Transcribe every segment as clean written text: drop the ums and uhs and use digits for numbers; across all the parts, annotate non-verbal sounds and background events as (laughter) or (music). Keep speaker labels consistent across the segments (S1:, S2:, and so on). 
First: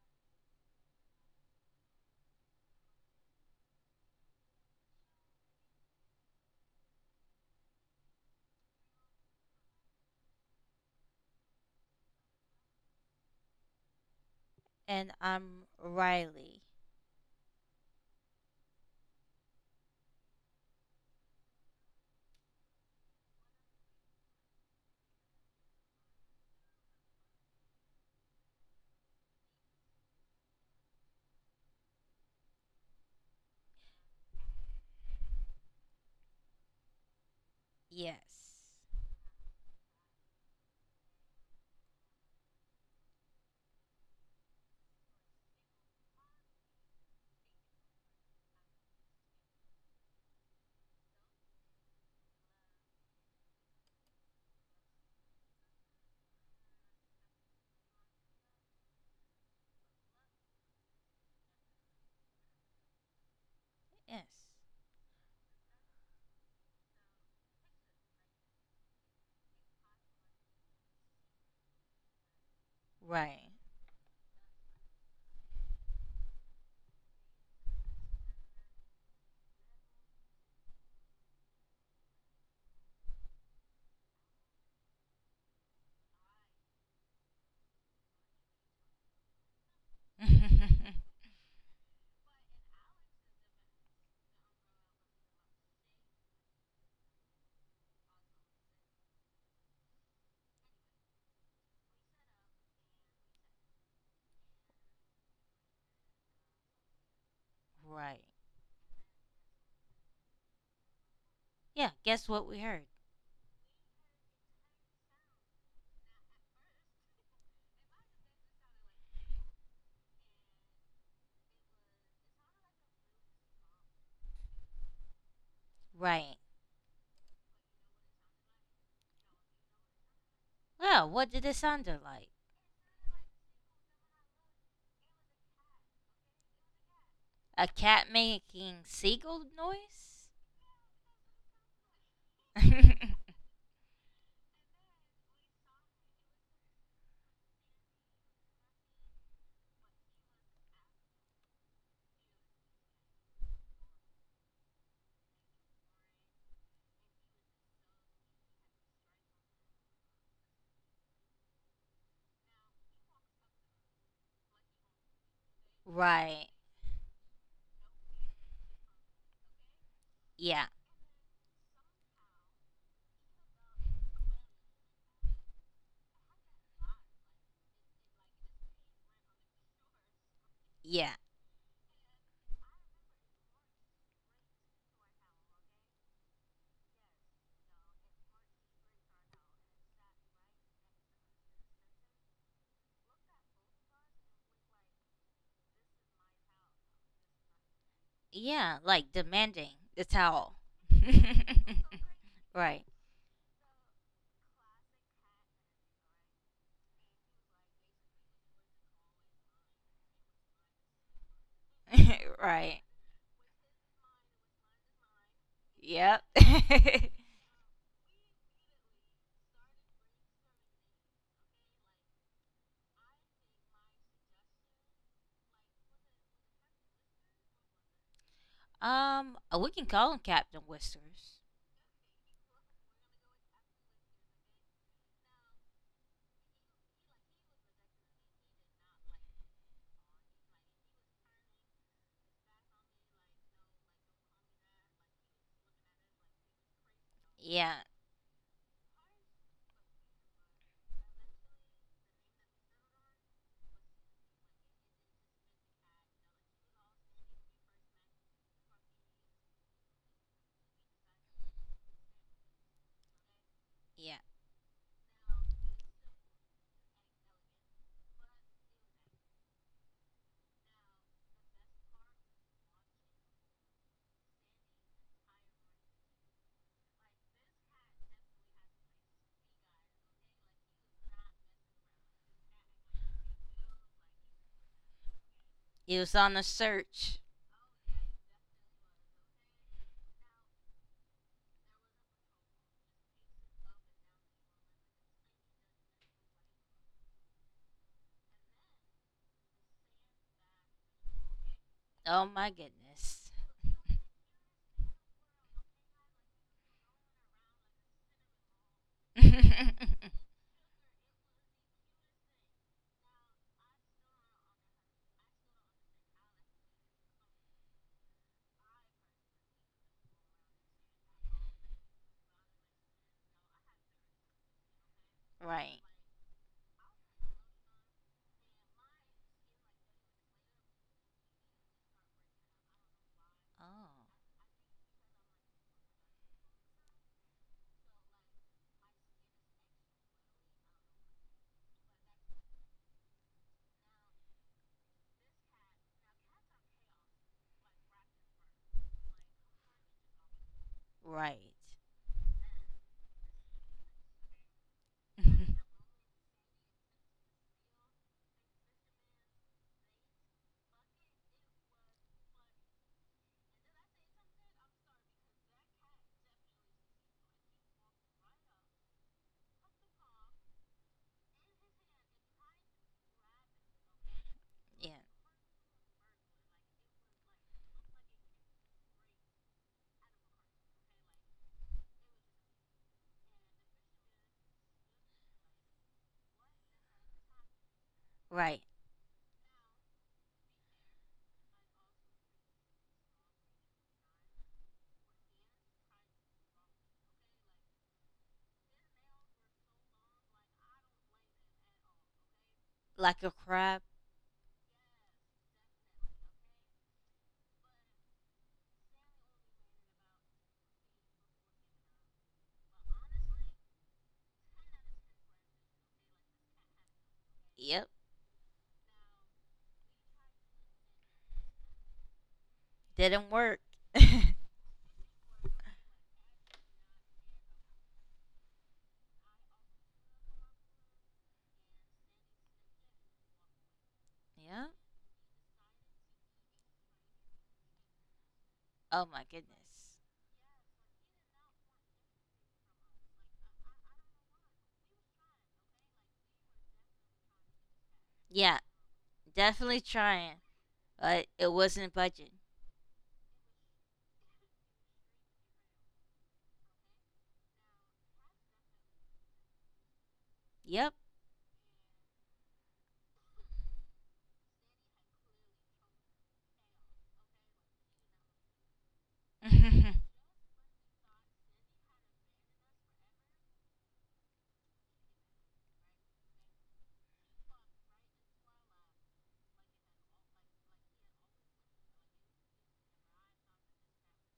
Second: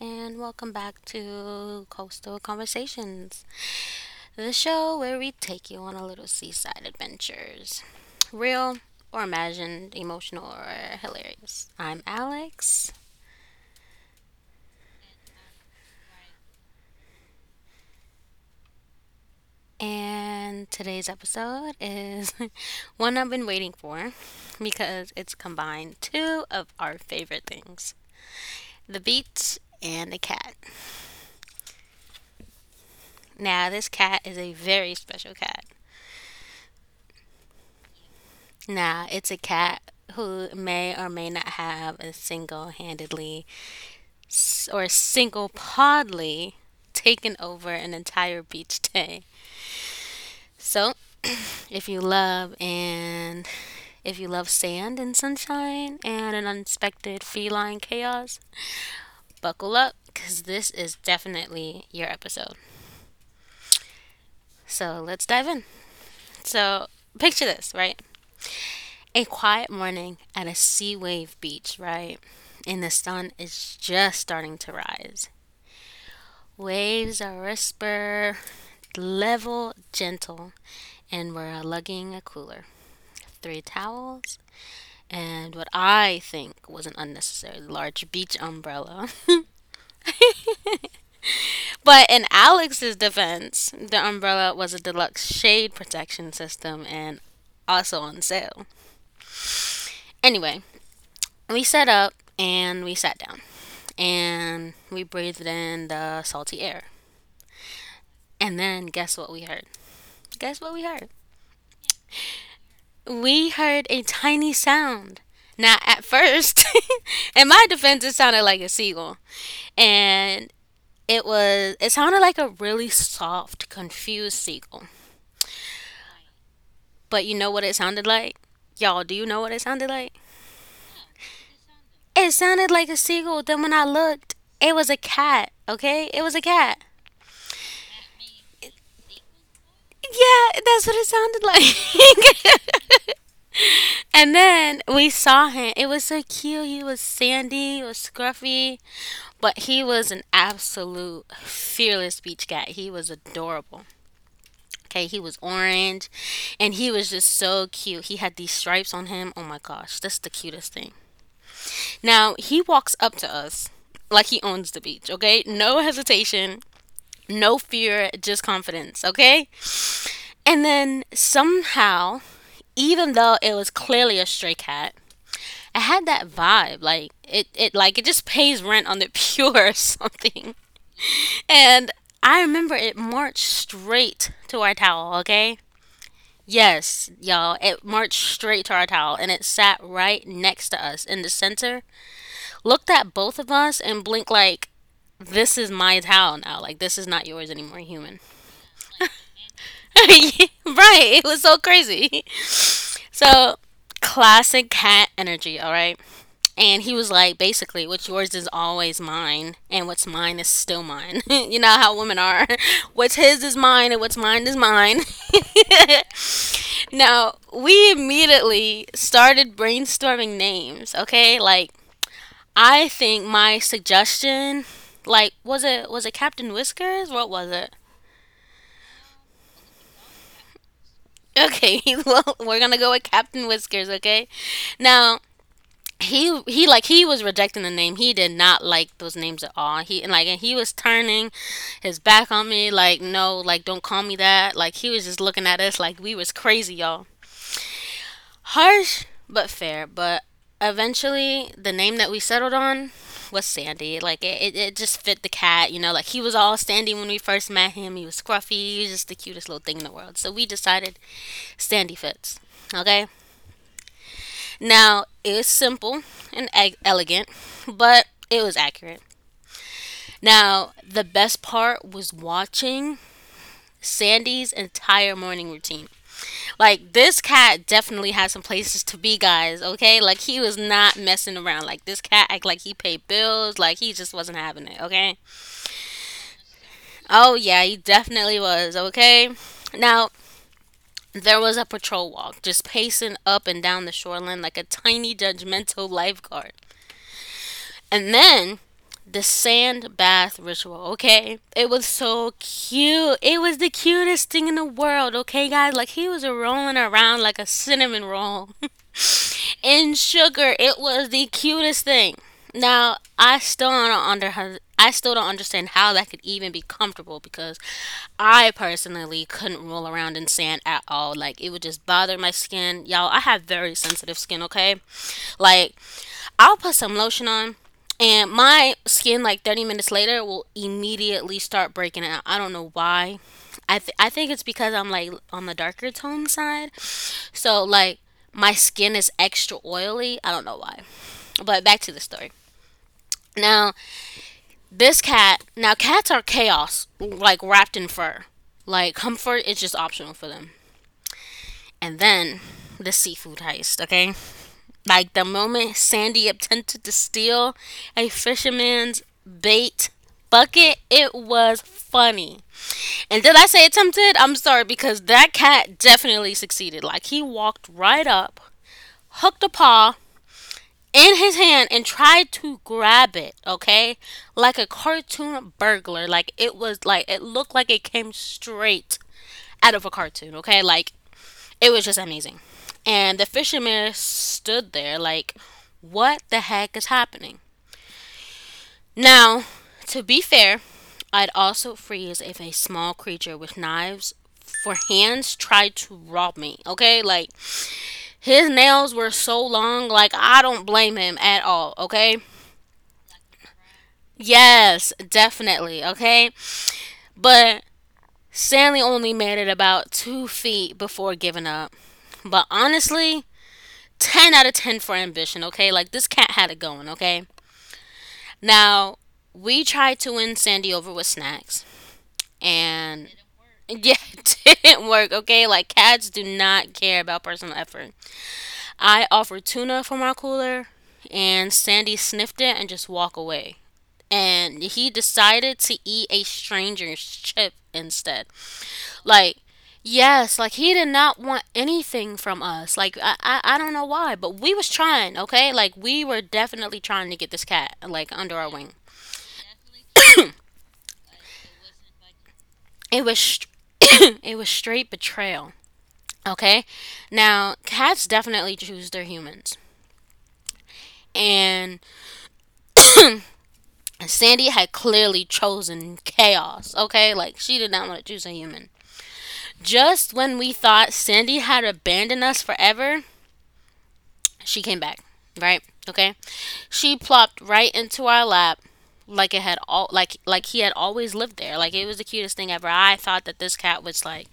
S1: and welcome back to Coastal Conversations, the show where we take you on a little seaside adventures. Real or imagined, emotional or hilarious. I'm Alex,
S2: And I'm Riley.
S1: and today's episode is (laughs) one I've been waiting for because it's combined two of our favorite things the beats and the cat. Now, this cat is a very special cat.
S2: Yes.
S1: Nah, it's a cat who may or may not have a single handedly or single podly taken over an entire beach day. So, if you love and if you love sand and sunshine and an unexpected feline chaos, buckle up because this is definitely your episode.
S2: Yes.
S1: So, let's dive in. So, picture this, right? A quiet morning at a sea wave beach, right? And the sun
S2: Right.
S1: is just starting to rise. Waves are whisper, level, gentle, and we're lugging a cooler, three towels, and what I think was an unnecessarily large beach umbrella.
S2: (laughs)
S1: (laughs) But in Alex's defense, the umbrella was a deluxe shade protection system and also on sale. Anyway, we set up and we sat down, and we breathed in the salty air.
S2: right.
S1: And then guess what we heard? Guess what we heard?
S2: Yeah, guess what we heard?
S1: We heard a tiny sound. Now, at first, (laughs) in my defense, it sounded like a seagull. And it sounded like a really soft, confused seagull.
S2: Right.
S1: But you know what it sounded like? Y'all, do you know what it sounded like?
S2: Well, what did it sound like?
S1: It sounded like a seagull. Then when I looked, it was a cat, okay? It was a cat.
S2: A cat making seagull noise?
S1: Yeah, that's what it sounded like. (laughs)
S2: (laughs)
S1: And then we saw him. It was so cute. He was sandy, he was scruffy, but he was an absolute fearless beach cat. He was adorable. Okay, he was orange and he was just so cute. He had these stripes on him. Oh my gosh, that's the cutest thing. Now, he walks up to us like he owns the beach, okay? No
S2: right.
S1: hesitation, no fear, just confidence, okay? And
S2: Yeah.
S1: then somehow, even though it was clearly a stray cat, I had that vibe. Like it just pays rent on the pure (laughs) or something.
S2: Yeah.
S1: And I remember it marched straight to our towel, okay? Yes, y'all, it marched straight to our towel and it sat right next to us in the center, looked at both of us and blinked like, "This is my towel now. Like this is not yours anymore, human."
S2: Yeah, like demanding
S1: (laughs)
S2: the
S1: Right.
S2: towel. (laughs)
S1: It was so crazy. (laughs)
S2: right.
S1: So classic cat energy, all right? And he was like, basically, what's yours is always mine, and what's mine is still mine. (laughs) You know how women
S2: (laughs)
S1: are.
S2: right.
S1: (laughs) What's his is mine, and what's mine is mine.
S2: Yep.
S1: (laughs) Now, we immediately started brainstorming names, okay? Like, I think my suggestion, like, was it Captain Whiskers? What was it?
S2: (laughs) We can call him Captain Whiskers.
S1: Okay, (laughs) well, we're gonna go with Captain Whiskers, okay? Now, he was rejecting the name. He did not like those names at all. He and like and he was turning his back on me like no, like don't call me that. Like he was just looking at us like we was crazy, y'all.
S2: Yeah.
S1: Harsh but fair, but eventually the name that we settled on was Sandy. Like it just fit the cat, you know, like he was all Sandy when we first met him. He was scruffy, he was just the cutest little thing in the world. So we decided Sandy fits. Okay?
S2: Yeah.
S1: Now, it was simple and elegant, but it was accurate. Now, the best part was watching Sandy's entire morning routine. Like, this cat definitely had some places to be, guys, okay? Like, he was not messing around. Like, this cat act like he paid bills. Like, he just wasn't having it, okay?
S2: It was on a search.
S1: Oh, yeah, he definitely was, okay? Now, there was a patrol walk just pacing up and down the shoreline like a tiny judgmental (laughs) lifeguard. And then the sand bath ritual, okay? It was
S2: Oh
S1: so
S2: my
S1: cute.
S2: goodness.
S1: It was the cutest thing in the world, okay, guys? Like he was rolling around like a cinnamon roll (laughs) in
S2: (laughs)
S1: sugar. It was the cutest thing. Now, I still don't understand how that could even be comfortable because I personally couldn't roll around in sand at all. Like it would just bother my skin. Y'all, I have very sensitive skin, okay? Like
S2: right.
S1: I'll put some lotion on and my skin like 30 minutes later will immediately start breaking out. I don't know why.
S2: Oh.
S1: I think it's because I'm like on the darker tone side, so like my skin is extra oily. I don't know why, but back to the story. Now this cat, now cats are chaos like wrapped in fur, like comfort is just optional for them.
S2: Right.
S1: And then the seafood heist, okay? Like
S2: (laughs)
S1: the
S2: yeah.
S1: moment Sandy attempted to steal a fisherman's bait bucket, it was funny. And did I say attempted? I'm sorry because that cat definitely succeeded. Like he walked right up, hooked a paw in his hand and tried to grab it, okay? Like a cartoon burglar. Like it looked like it came straight out of a cartoon, okay? Like it was just amazing. And the fisherman stood there like, what the heck is happening?
S2: Right.
S1: Now, to be fair, I'd also freeze if a small creature with knives for hands tried to rob me, okay? Like, his nails were so long, like, I don't blame him at all, okay?
S2: Like a crab.
S1: Yes, definitely, okay? But Stanley only made it about 2 feet before giving up. But honestly, 10 out of 10 for ambition, okay? Like this cat had it going, okay?
S2: Yep.
S1: Now, we tried to win Sandy over with snacks and
S2: Didn't work.
S1: yeah, (laughs) it didn't work, okay? Like cats do not care about personal effort. I offered tuna from our cooler and Sandy sniffed it and just walked away. And
S2: Yeah.
S1: he decided to eat a stranger's chip instead.
S2: Oh my
S1: Like,
S2: goodness.
S1: yes, like he did not want anything from us. Like, I don't know why, but we was trying, okay? Like, we were definitely trying to get this cat, like, under our
S2: Yeah.
S1: wing.
S2: Definitely trying. But it wasn't budget.
S1: It was, (coughs) it was straight betrayal, okay? Now, cats definitely choose their humans.
S2: Yep.
S1: And Sandy had clearly chosen chaos, okay? Like, she did not want to choose a human. Just
S2: (laughs)
S1: when we thought Sandy had abandoned us forever, she came back, right? Okay. She plopped right into our lap like it had all like he had always lived there. Like it was the cutest thing ever. I thought that this cat was like,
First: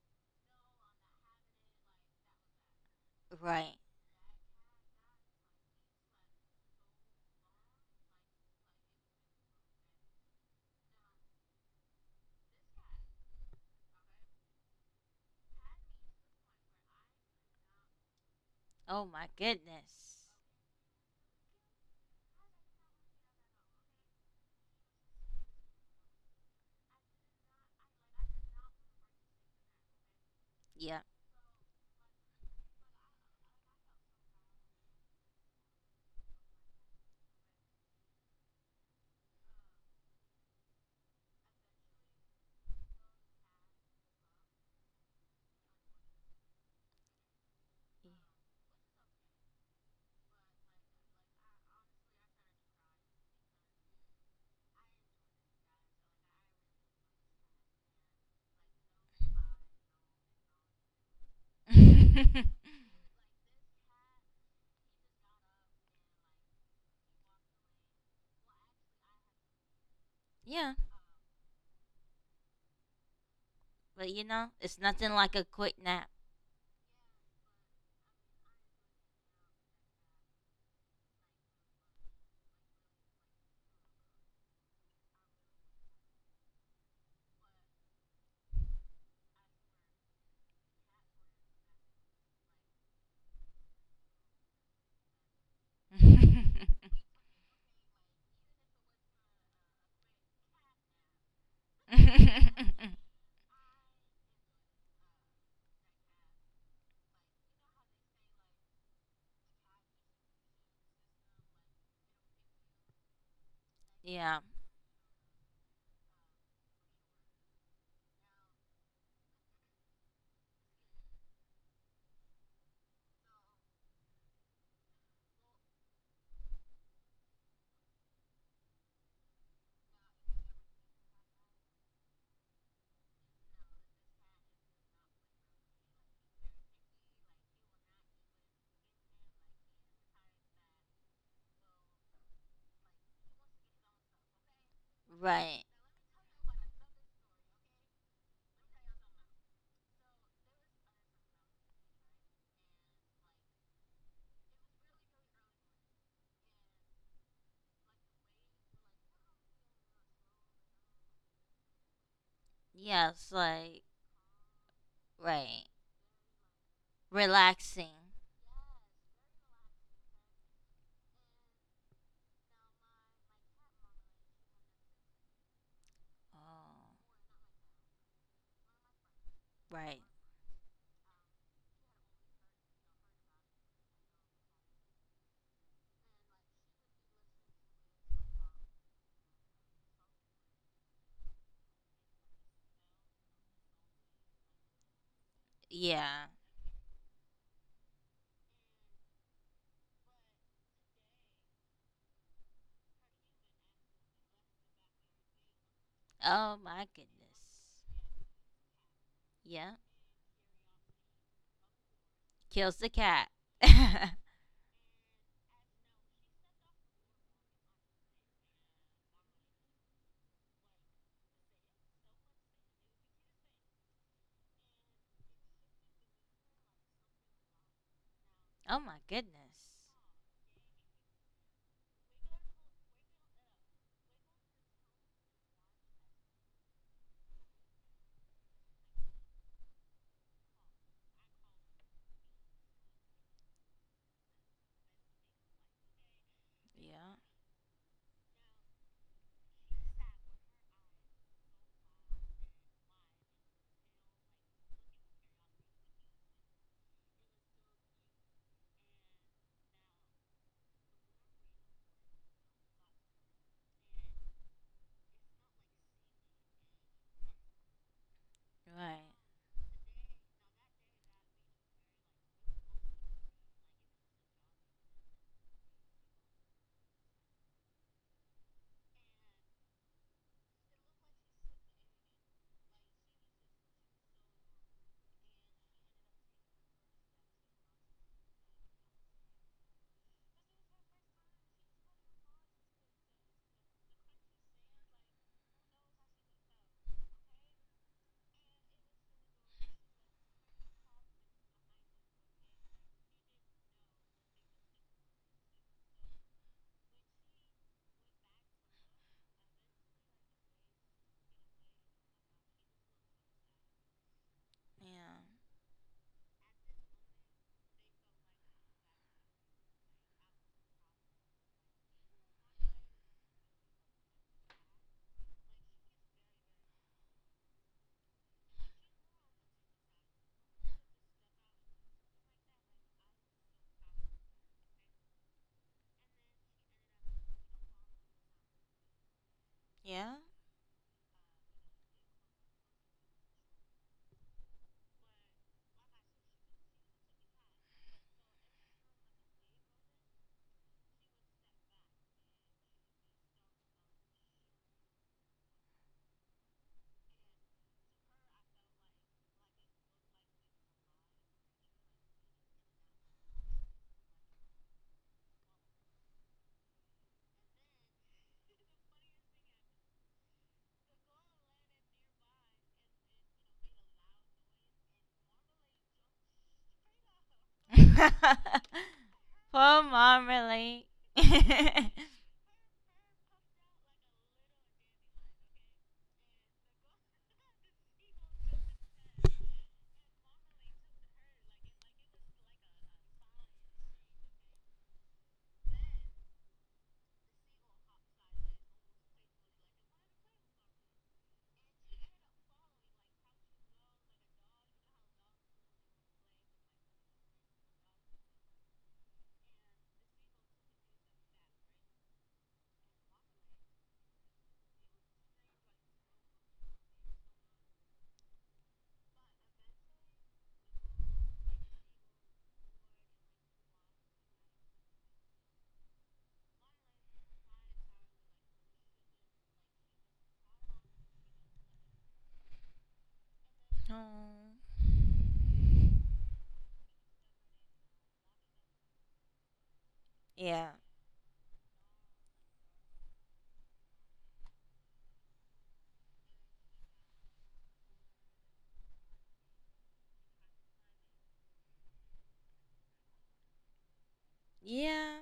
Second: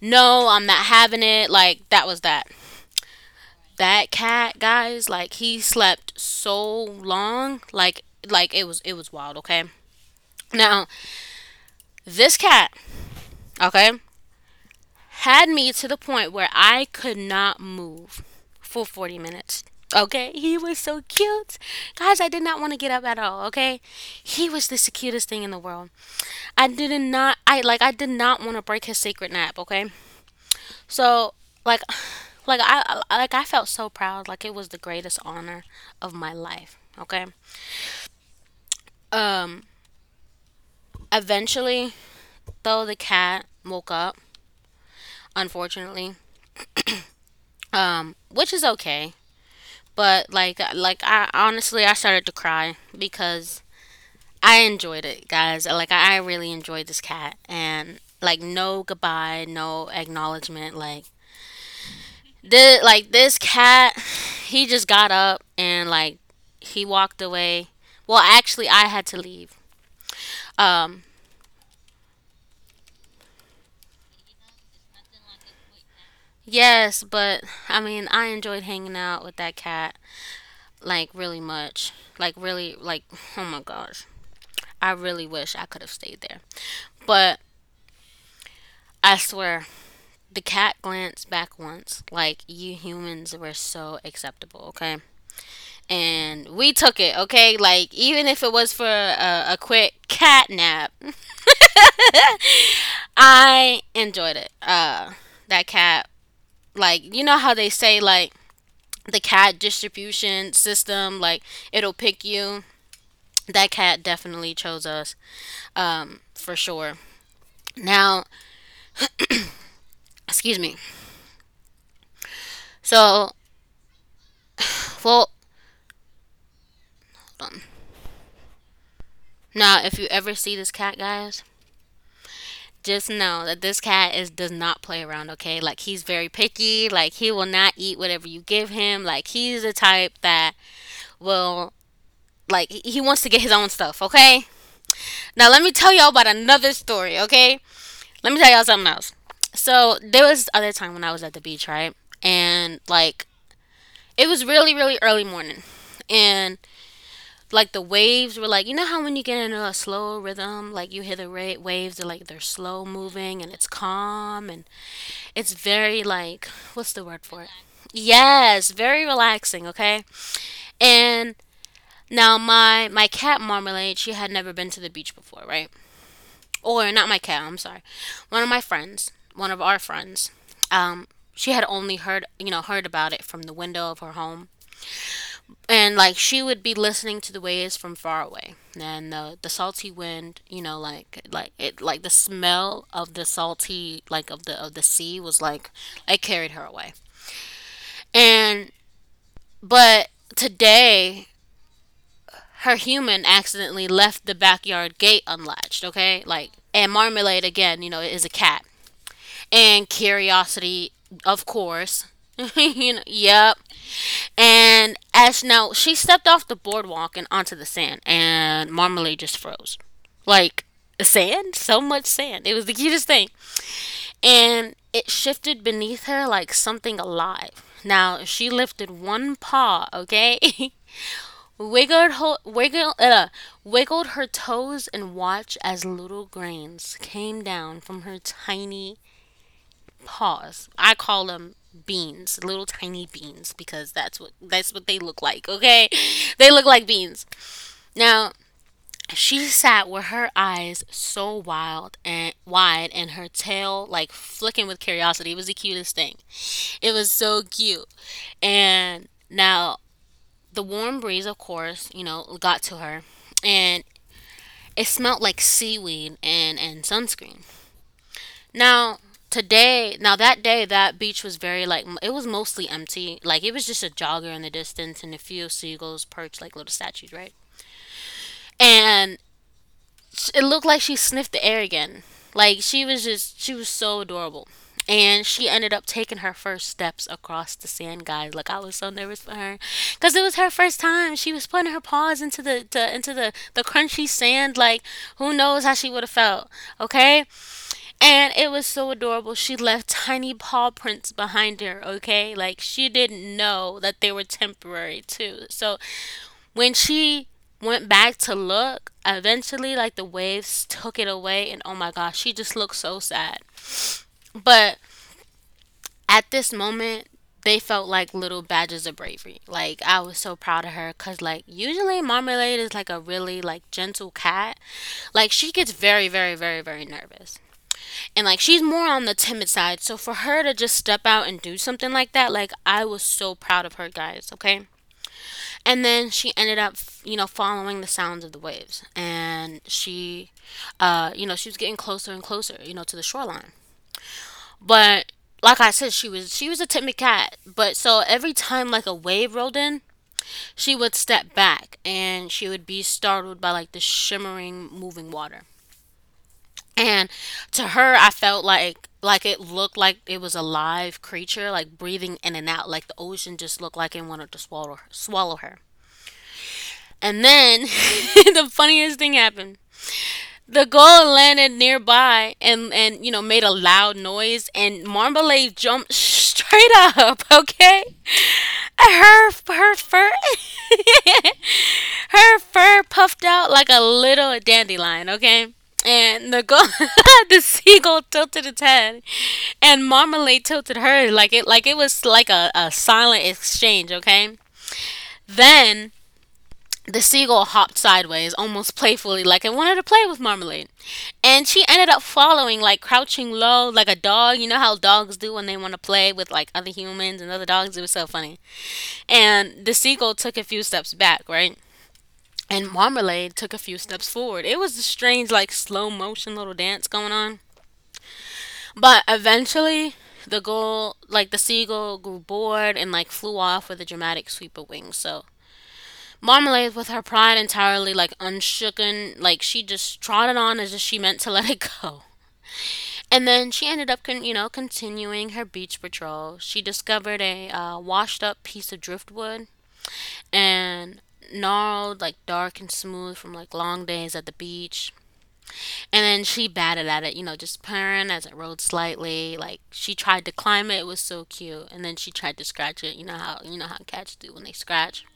S1: "No, I'm not having it." Like that was that.
S2: right.
S1: That cat, guys, like he slept so long, like it was wild, okay? Now, this cat, okay? had me to the point where I could not move for
S2: Oh
S1: 40
S2: my
S1: minutes.
S2: goodness.
S1: Okay, he was so cute. Guys, I did not want to get up at all, okay? He was the cutest thing in the world. I did not want to break his sacred nap, okay?
S2: Yeah.
S1: So, like (sighs) I felt so proud, like it was the greatest honor of my life, okay? Um Eventually though the cat woke up, unfortunately. Which is okay. But I honestly I started to cry because I enjoyed it, guys. Like I really enjoyed this cat and like no goodbye, no acknowledgement. Like
S2: (laughs)
S1: this cat, he just got up and like he walked away. Well, actually, I had to leave.
S2: yeah.
S1: Um,
S2: But you know, it's nothing like a quick nap.
S1: yes, but I mean, I enjoyed hanging out with that cat like really much. Like really, like oh my gosh, I really wish I could have stayed there. But I swear, the cat glanced back once, like you humans were so acceptable, okay? And we took it, okay? Like even if it was for a quick cat nap,
S2: (laughs) (laughs)
S1: I enjoyed it. That cat, like you know how they say like the cat distribution system, like it'll pick you. That cat
S2: Yeah.
S1: definitely chose us, for sure. Now, excuse me. So, well, now if you ever see this cat, guys, just know that this cat is does not play around, okay? Like he's very picky, like he will not eat whatever you give him. Like he's the type that will, he wants to get his own stuff, okay? Now let
S2: Right.
S1: me tell y'all about another story, okay? Let me tell y'all something else. So there was this other time when I was at the beach, right? And like it was really, really early morning. And like the waves were like you know how when you get into a slow rhythm, like you hear the waves are like they're slow
S2: Yes.
S1: moving and it's
S2: Like.
S1: calm and it's
S2: Right.
S1: very like what's the word for it?
S2: Relaxing.
S1: Yes, very relaxing, okay? And now my cat Marmalade, she had never been to the beach before, right?
S2: Oh.
S1: Or not my cat, I'm sorry. One of my friends, one of our
S2: Right.
S1: friends. Um she had only heard, heard about it from the window of her home. And like she would be listening to the waves from far away. And the salty wind, you know, like it like the smell of the salty like of the sea was like
S2: Yeah.
S1: it carried her away. And but today her human accidentally left the backyard gate unlatched, okay?
S2: Oh
S1: Like
S2: my
S1: and Marmalade
S2: goodness.
S1: again, you know, is a cat.
S2: Yeah.
S1: And curiosity, of course. (laughs)
S2: Kills the
S1: You know,
S2: cat.
S1: yep.
S2: (laughs) oh
S1: And as now she stepped off the boardwalk and onto the sand and Marmalade just froze. Like sand? So much sand. It was the cutest thing. And it shifted beneath her like something alive. Now, if she lifted
S2: my
S1: one
S2: goodness.
S1: paw, okay? (laughs) wiggled, ho- wiggle, uh, Wiggled her toes and watched as little grains came down from her tiny paws. I call them beans, little tiny beans, because that's what they look like. Okay, they look like
S2: Yeah.
S1: beans. Now she sat with her eyes so wild and wide, and her tail like flicking with curiosity. It was the cutest thing. It was so cute, and now the warm breeze, of course, you know, got to her. And it smelled like seaweed and sunscreen. Now
S2: Right.
S1: today, now that day, that beach was very it was mostly empty. Like it was just a jogger in the distance and a few seagulls perched like little statues, right? And it looked like she sniffed the air again. Like she was so adorable. And she ended up taking her first steps across the sand, guys. Like I was so nervous for her, cause it was her first time. She was putting her paws into the crunchy sand. Like who knows how she would have felt, okay? And it was so adorable. She left tiny paw prints behind her, okay? Like she didn't know that they were temporary too. So when she went back to look, eventually, like the waves took it away, and oh my gosh, she just looked so sad. But at this moment, they felt like little badges of bravery. Like I was so proud of her because, like, usually Marmalade is like a really like gentle cat. Like she gets very, very, very, very nervous, and like she's more on the timid side. So for her to just step out and do something like that, like I was so proud of her, guys. Okay, and then she ended up, you know, following the sounds of the waves, and
S2: Yeah.
S1: she you know, she was getting closer and closer, you know, to the shoreline. But like I said, she was a timid cat, but so every time like a wave rolled in, she would step back and she would be startled by like the shimmering moving water. And to her, I felt like it looked like it was a live creature like breathing in and out, like the ocean just looked like it wanted to swallow swallow her. And then (laughs) the funniest thing happened. The goal landed nearby and you know made a loud noise and Marmalade jumped (laughs) straight up, okay?
S2: Yeah.
S1: Her
S2: (laughs)
S1: her
S2: Poor
S1: fur
S2: marmalade. (laughs)
S1: (laughs) her fur puffed out like a little dandelion, okay? And the go- (laughs) the seagull tilted its head, and Marmalade tilted her like it was like a silent exchange, okay? Then the seagull hopped sideways, almost playfully, like it wanted to play with Marmalade. And she ended up following, like crouching low, like a dog. You know how dogs do when they want to play with like other humans and other dogs? It was so funny. And the seagull took a few steps back, right? And Marmalade took a few steps forward. It was a strange, like slow motion little dance going on. But eventually, the goal, like the seagull, grew bored and like flew off with a dramatic sweep of wings. So Marmalade, with her pride entirely like unshooken, like she just trotted on as if she meant to (laughs) let it go. And then she ended up, you know,
S2: oh.
S1: continuing her beach patrol. She discovered a washed-up piece of driftwood
S2: Yeah.
S1: and gnarled, like dark and smooth from like long days at the beach. And then she batted at it, you know, just purring as it rolled slightly. Like she tried to climb it, it was so cute. And then she tried to scratch it. You know how cats do when they scratch.
S2: Yeah.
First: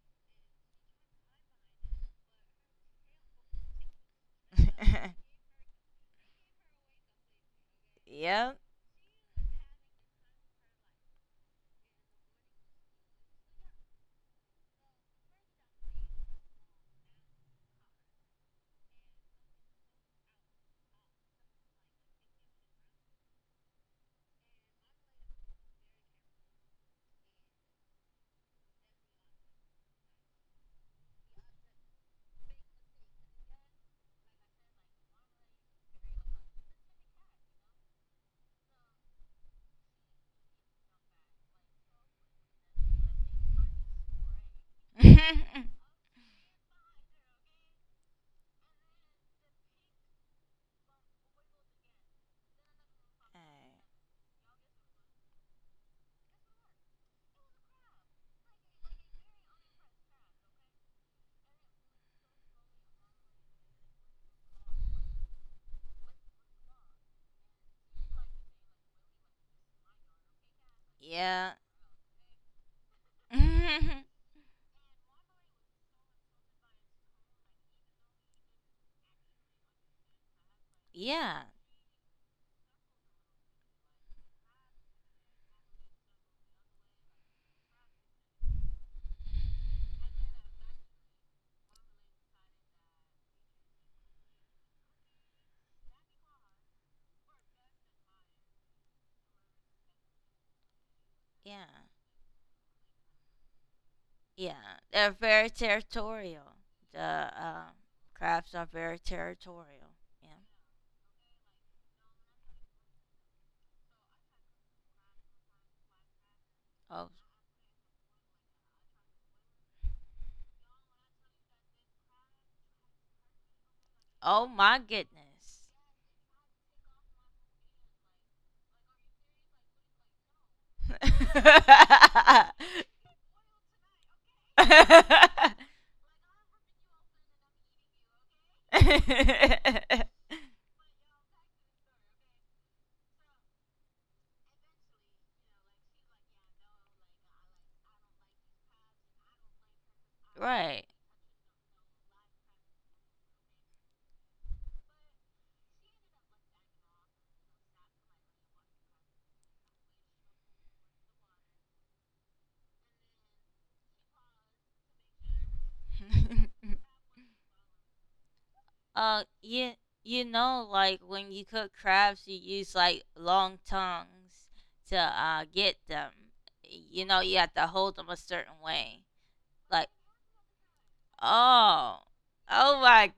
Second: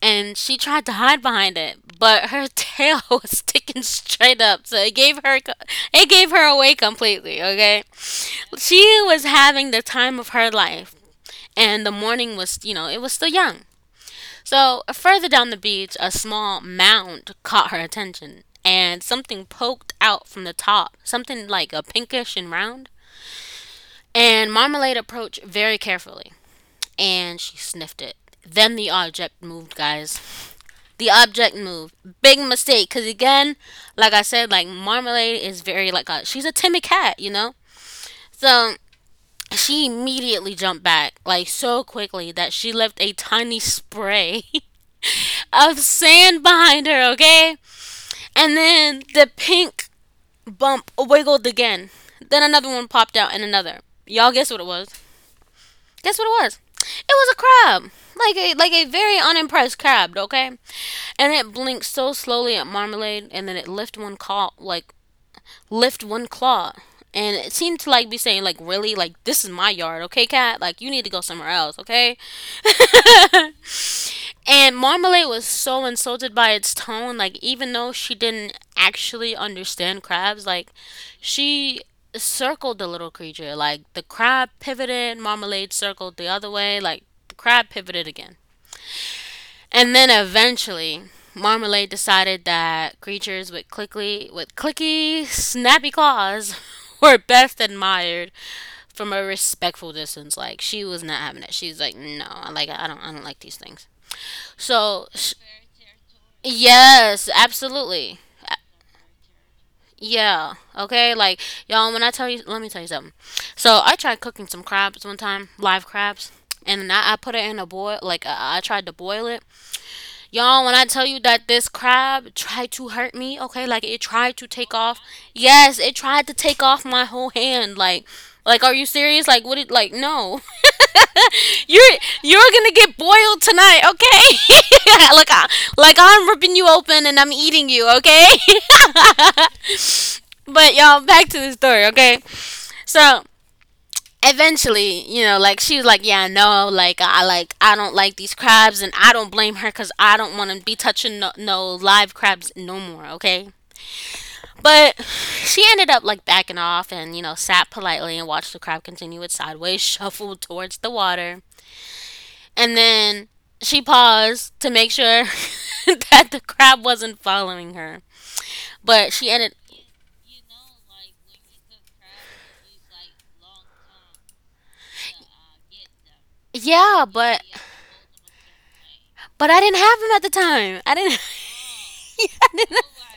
S1: And she tried to hide behind it, but her (laughs) tail was sticking straight up, so
S2: (laughs)
S1: it gave her away completely. Okay,
S2: yep.
S1: she was having the time of her life, and the morning was, you know, it was still young. So further down the beach, a small mound caught her attention, and something poked out from the top, something like a pinkish and round. And Marmalade approached very carefully, and she sniffed it. Then the object moved. Big mistake. Cause again, like I said, like Marmalade is very like a she's a timid cat, you know. So she immediately jumped back like so quickly that she left a tiny spray
S2: (laughs) Alright.
S1: (laughs) of sand behind her. Okay, and then the pink bump wiggled again. Then another one popped out, and another. Y'all guess what it was? Guess what it was? It was a crab, like a very unimpressed crab. Okay, and it blinked so slowly at Marmalade, and then it lift one claw, lift one claw, and it seemed to like be saying, like, really, like this is my yard, okay, cat? Like you need to go somewhere
S2: yeah.
S1: else, okay?
S2: (laughs)
S1: And Marmalade was so insulted by its tone, like even though she didn't actually understand crabs, like
S2: Yeah,
S1: she circled the little creature, like the crab pivoted, Marmalade circled the other way, like the crab pivoted again. And then eventually, Marmalade decided that creatures with clicky, snappy claws (laughs) were best admired from a respectful distance. Like she was not having it.
S2: yeah,
S1: She was like, "No, I like I don't like these things."
S2: yeah.
S1: So,
S2: They're very territorial. The
S1: yes, absolutely.
S2: crabs are very territorial. Yeah.
S1: Yeah. Okay. Like y'all, when I tell you, let me tell you something. So I tried cooking some crabs one time, live crabs, and
S2: Oh,
S1: I put it in a boil. Like I tried to boil it. Y'all, when I tell you that this crab tried to hurt me, okay, like it tried
S2: oh
S1: to take
S2: my
S1: off.
S2: goodness.
S1: Yes, it tried to take off my whole hand. Like, are you serious? Like, what? It like, no. (laughs) you're you're gonna get boiled tonight, okay? (laughs) Like, I,
S2: (laughs)
S1: like I'm ripping you open and I'm eating you, okay? (laughs) But y'all, back to the story, okay? So eventually, you know, like she was like, "Yeah, no, like I don't like these crabs, and I don't blame her because I don't want to be
S2: right.
S1: touching no live crabs no more." Okay, but she ended up like backing off and you know sat politely and watched the crab continue its sideways (laughs) shuffle towards the water, and then she paused to make sure (laughs) that the
S2: (laughs)
S1: crab wasn't following her, but she ended.
S2: You you know, like when you cook crabs, you use like long tongs to get them. You
S1: Yeah,
S2: know, you have to hold them a certain way.
S1: but I didn't
S2: Like
S1: have him at the time. I didn't
S2: Oh.
S1: (laughs) yeah, I
S2: Oh
S1: didn't,
S2: my
S1: (laughs)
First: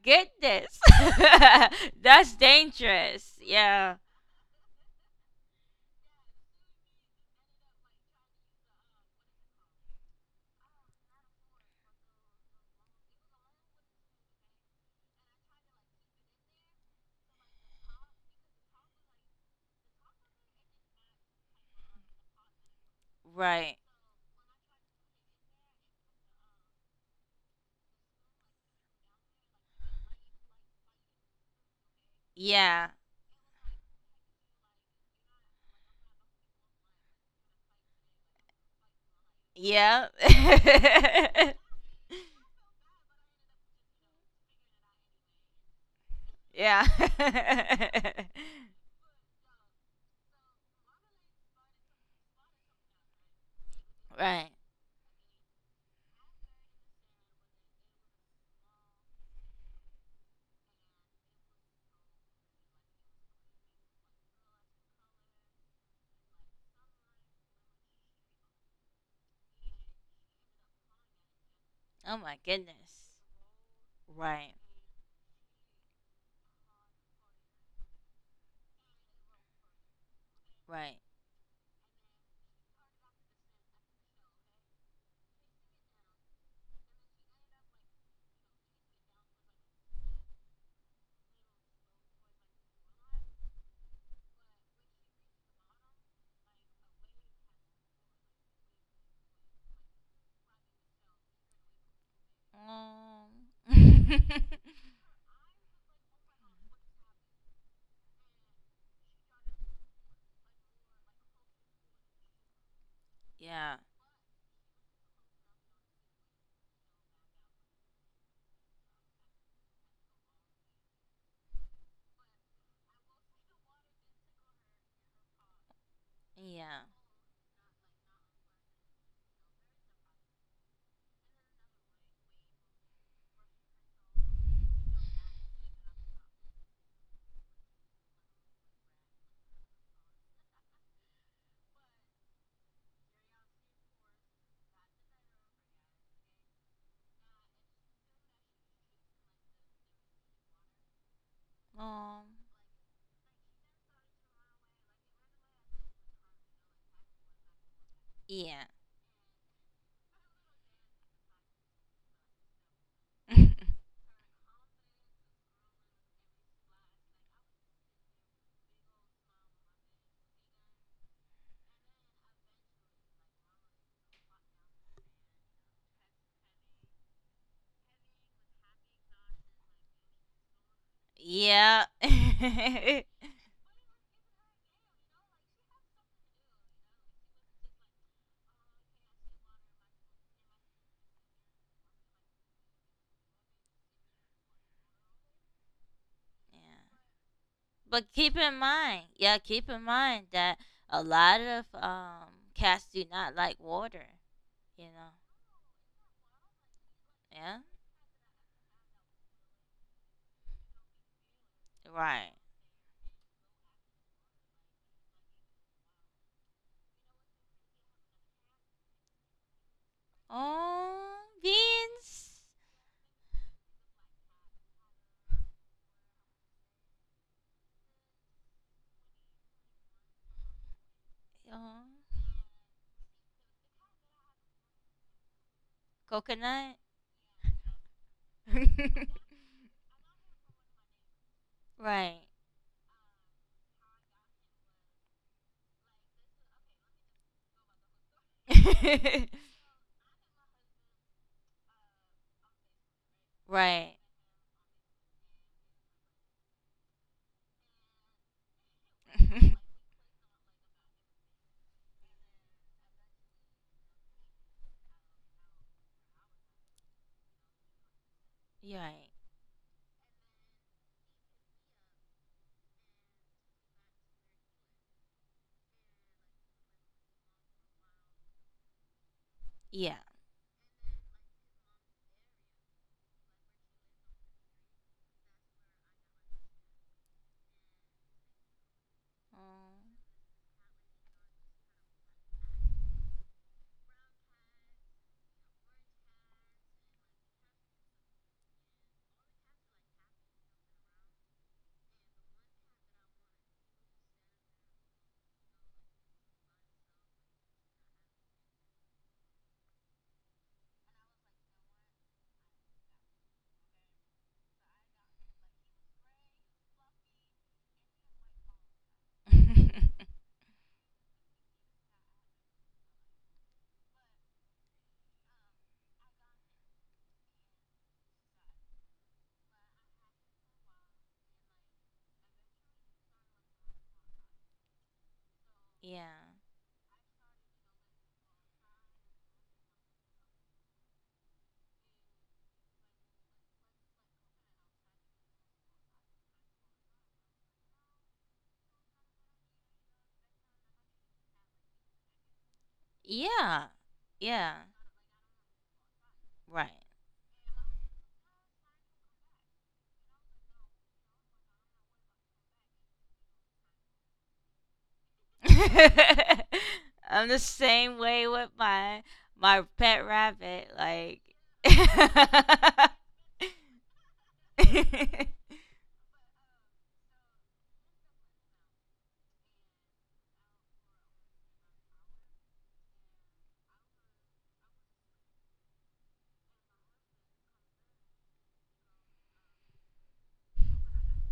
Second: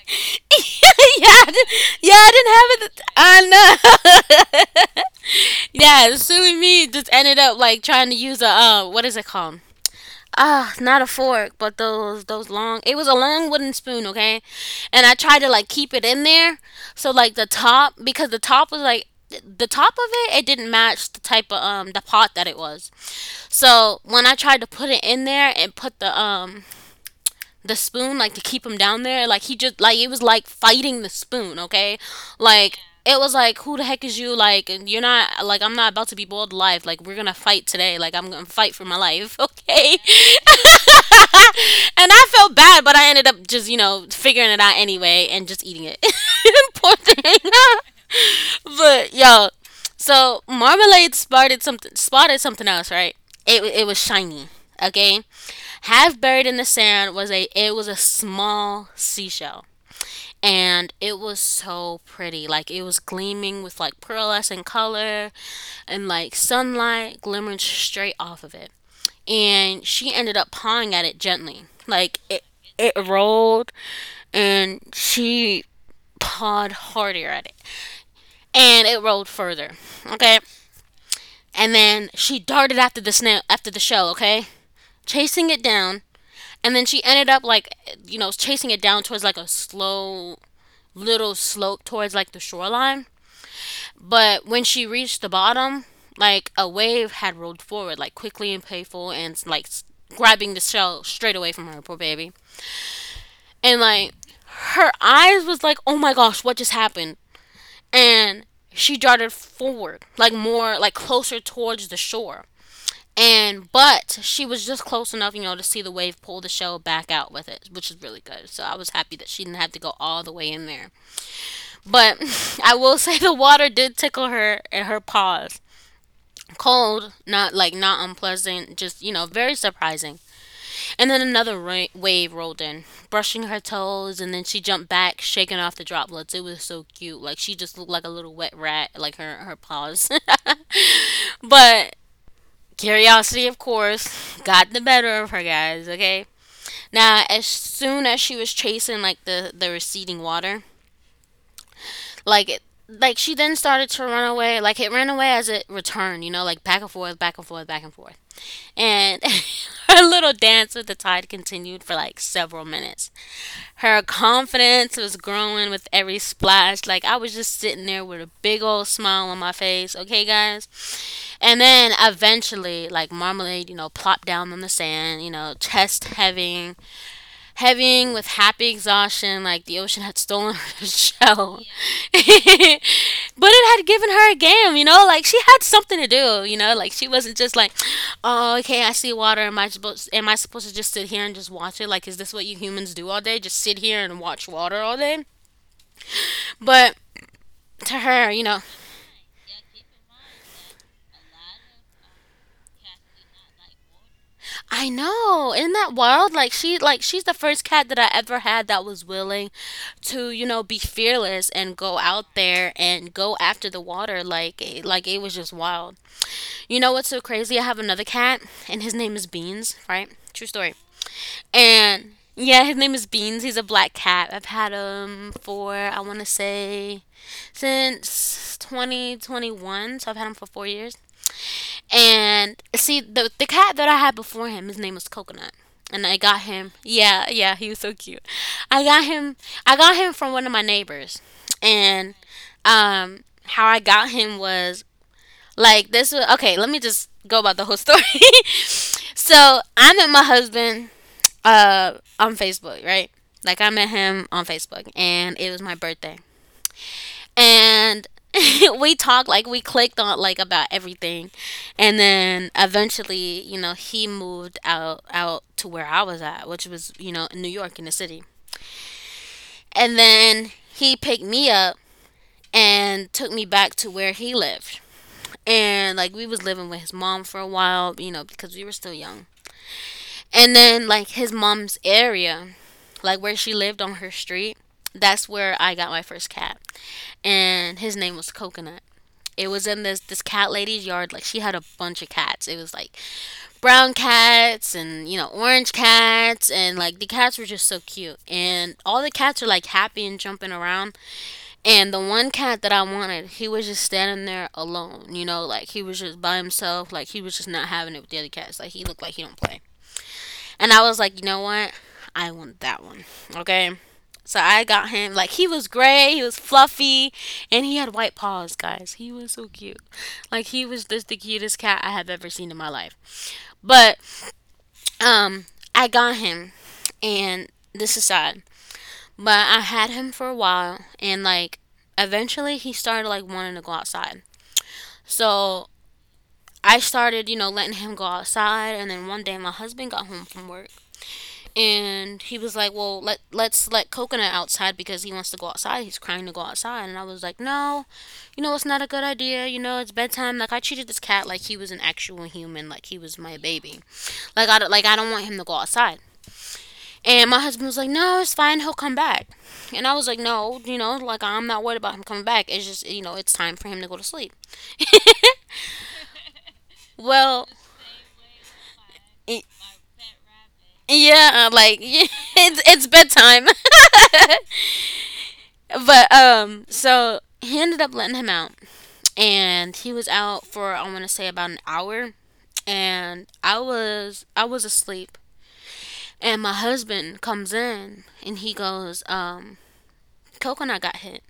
S1: yeah,
S2: goodness.
S1: I didn't,
S2: (laughs) That's
S1: yeah,
S2: dangerous.
S1: I
S2: Yeah.
S1: didn't have it. I know. (laughs) Yeah, silly me just ended up like trying to use a what is it called? Ah, not a fork, but those long. It was a long wooden spoon, okay. And I tried to like keep it in there, so like the top because the top was like the top of it didn't match the type of the pot that it was.
S2: Right.
S1: So when I tried to put it in there and put the the spoon like to keep him down there, like he just like it was like fighting the spoon, okay. Like
S2: Yeah.
S1: it was like, "Who the heck is you? Like you're not, like I'm not about to be boiled alive, like we're gonna fight today, like I'm gonna fight for my life." (laughs) Okay.
S2: Yeah.
S1: (laughs)
S2: (laughs)
S1: And I felt bad, but I ended up just figuring it out anyway and just eating it. (laughs)
S2: yeah.
S1: Poor thing.
S2: (laughs)
S1: (laughs) But yo, so Marmalade spotted something else, right? It was shiny,
S2: right.
S1: okay. Half buried in the sand was a, it was a small seashell, and it was so pretty, like it was gleaming with like pearlescent color and like sunlight glimmering straight off of it. And she ended up pawing at it gently,
S2: Oh
S1: like
S2: my
S1: it
S2: goodness.
S1: rolled
S2: Right.
S1: and she pawed harder at it and it rolled further, okay.
S2: Right.
S1: And then she darted after the shell, okay, chasing it down. And then she ended up like, you know, chasing it down towards like a slow little slope towards like the shoreline. But when she reached the bottom, like a wave had rolled forward like quickly and painful, and like grabbing the shell straight away from her, poor baby.
S2: Um.
S1: And like
S2: (laughs)
S1: her eyes was like, "Oh my gosh, what just happened?" And she darted forward like more, like closer towards the shore. And
S2: yeah.
S1: but she was just close enough, you know, to see the wave pull the shell back out with it, which is really good. So I was happy that she didn't have to go all the way in there. But (laughs) I will say the water did tickle her in her paws.
S2: Yeah.
S1: Cold, not like not unpleasant, just, you know, very surprising. And then another wave rolled in, brushing her toes, and then she jumped back, shaking off the droplets. It was so cute. Like she just looked like a little wet rat, like her paws. (laughs) But curiosity, of course, got the better of her, guys, okay? Now, as soon as she was chasing like the receding water,
S2: Um.
S1: like it, like she then started to run away, like it ran away as it returned, you know, like back and forth, back and forth, back and forth.
S2: Yeah.
S1: And (laughs) her little dance with the tide continued for like several minutes.
S2: (laughs)
S1: Her confidence was growing with every splash. Like I was just sitting there with a big old smile on my face. Okay, guys. And then eventually, like Marmalade, you know, plopped down on the sand, you know, chest heavy, heaving with happy exhaustion, like the ocean had stolen (laughs) her shell.
S2: yeah. (laughs)
S1: (laughs) But
S2: yeah.
S1: it had given her a game, you know, like she had something to do, you know, like she wasn't just like, "Oh, okay, I see water. Am I supposed? Am I supposed to just sit here and just watch it? Like, is this what you humans do all day? Just sit here and watch water all day?" But to
S2: But
S1: her,
S2: keep
S1: you
S2: in
S1: know,
S2: mind, yeah, keep in mind that a lot of cats do not like water,
S1: I
S2: you know.
S1: know. Isn't that wild? Like she like she's the
S2: Yeah,
S1: first cat that I ever had that was willing to, you know, be fearless and go
S2: right.
S1: out there and go after the water, like it was just wild. You know what's so crazy? I have another cat and his name is Beans, right? True story.
S2: Oh,
S1: And
S2: beans.
S1: yeah, his name is Beans. He's a black cat. I've had him for I want to say since 2021, so I've had him for 4 years.
S2: Oh,
S1: And see, the cat that I had before him, his name was Coconut, and I got him.
S2: coconut.
S1: Yeah, yeah, he was so cute. I got
S2: (laughs)
S1: him. I got him from one of my neighbors, and
S2: right.
S1: how I got him was like this. Was, okay, let me just go about the whole story. (laughs) So
S2: (laughs)
S1: I met my husband uh on Facebook, right? Like I met
S2: right.
S1: him on Facebook, and it was my birthday, and (laughs) we talked, like we
S2: (laughs)
S1: clicked on like about everything. And then eventually, you know, he moved out to where I was at, which was, you know, in New York, in the city.
S2: You're right.
S1: And then he picked me up and took me back to where he lived, and like we was living with his mom for a while, you know, because we were still young.
S2: Yeah.
S1: And then like his mom's area, like where she lived on her street, that's where I got my first cat, and his name was Coconut. It was
S2: Oh.
S1: in this cat lady's yard. Like she had a bunch of cats. It was like brown cats and, you know, orange cats, and like the cats were just so cute. And all the cats are like happy and jumping around. And the one cat that I wanted, he was just standing there alone. You know, like he was just by himself. Like he was just not having it with the other cats. Like he looked like he don't play. And I was like, you know what? I want that one. Okay. So I got him. Like he was gray, he was fluffy, and he had white paws, guys. He was so cute.
S2: (laughs)
S1: Like he was just the cutest cat I have ever seen in my life. But um I got him, and this is sad. But I had him for a while, and like eventually he started like wanting to go outside. So
S2: yeah.
S1: I started, you know, letting him go outside. And then one day my husband got home from work, and he was like, "Well, let's let Coconut outside because he wants to go outside. He's crying to go outside." And I was like, "No, you know it's not a good idea. You know it's bedtime." Like I treated this cat like he was an actual human, like he was my
S2: Yeah.
S1: baby. Like
S2: Yeah.
S1: I, like I don't want him to go outside.
S2: Right.
S1: And my husband was like, "No, it's fine. He'll come back." And I was like, "No, you know, like I'm not worried about him coming back. It's just you know it's time for him to go to sleep." (laughs)
S2: (laughs) I'm the
S1: Well,
S2: same way with my my pet rabbit. Like,
S1: yeah, like (laughs) yeah,
S2: (laughs)
S1: it's bedtime. (laughs) But so he ended up letting him out, and he was out for I want to say about an hour, and I was asleep, and my husband comes in and he goes, Coconut got hit,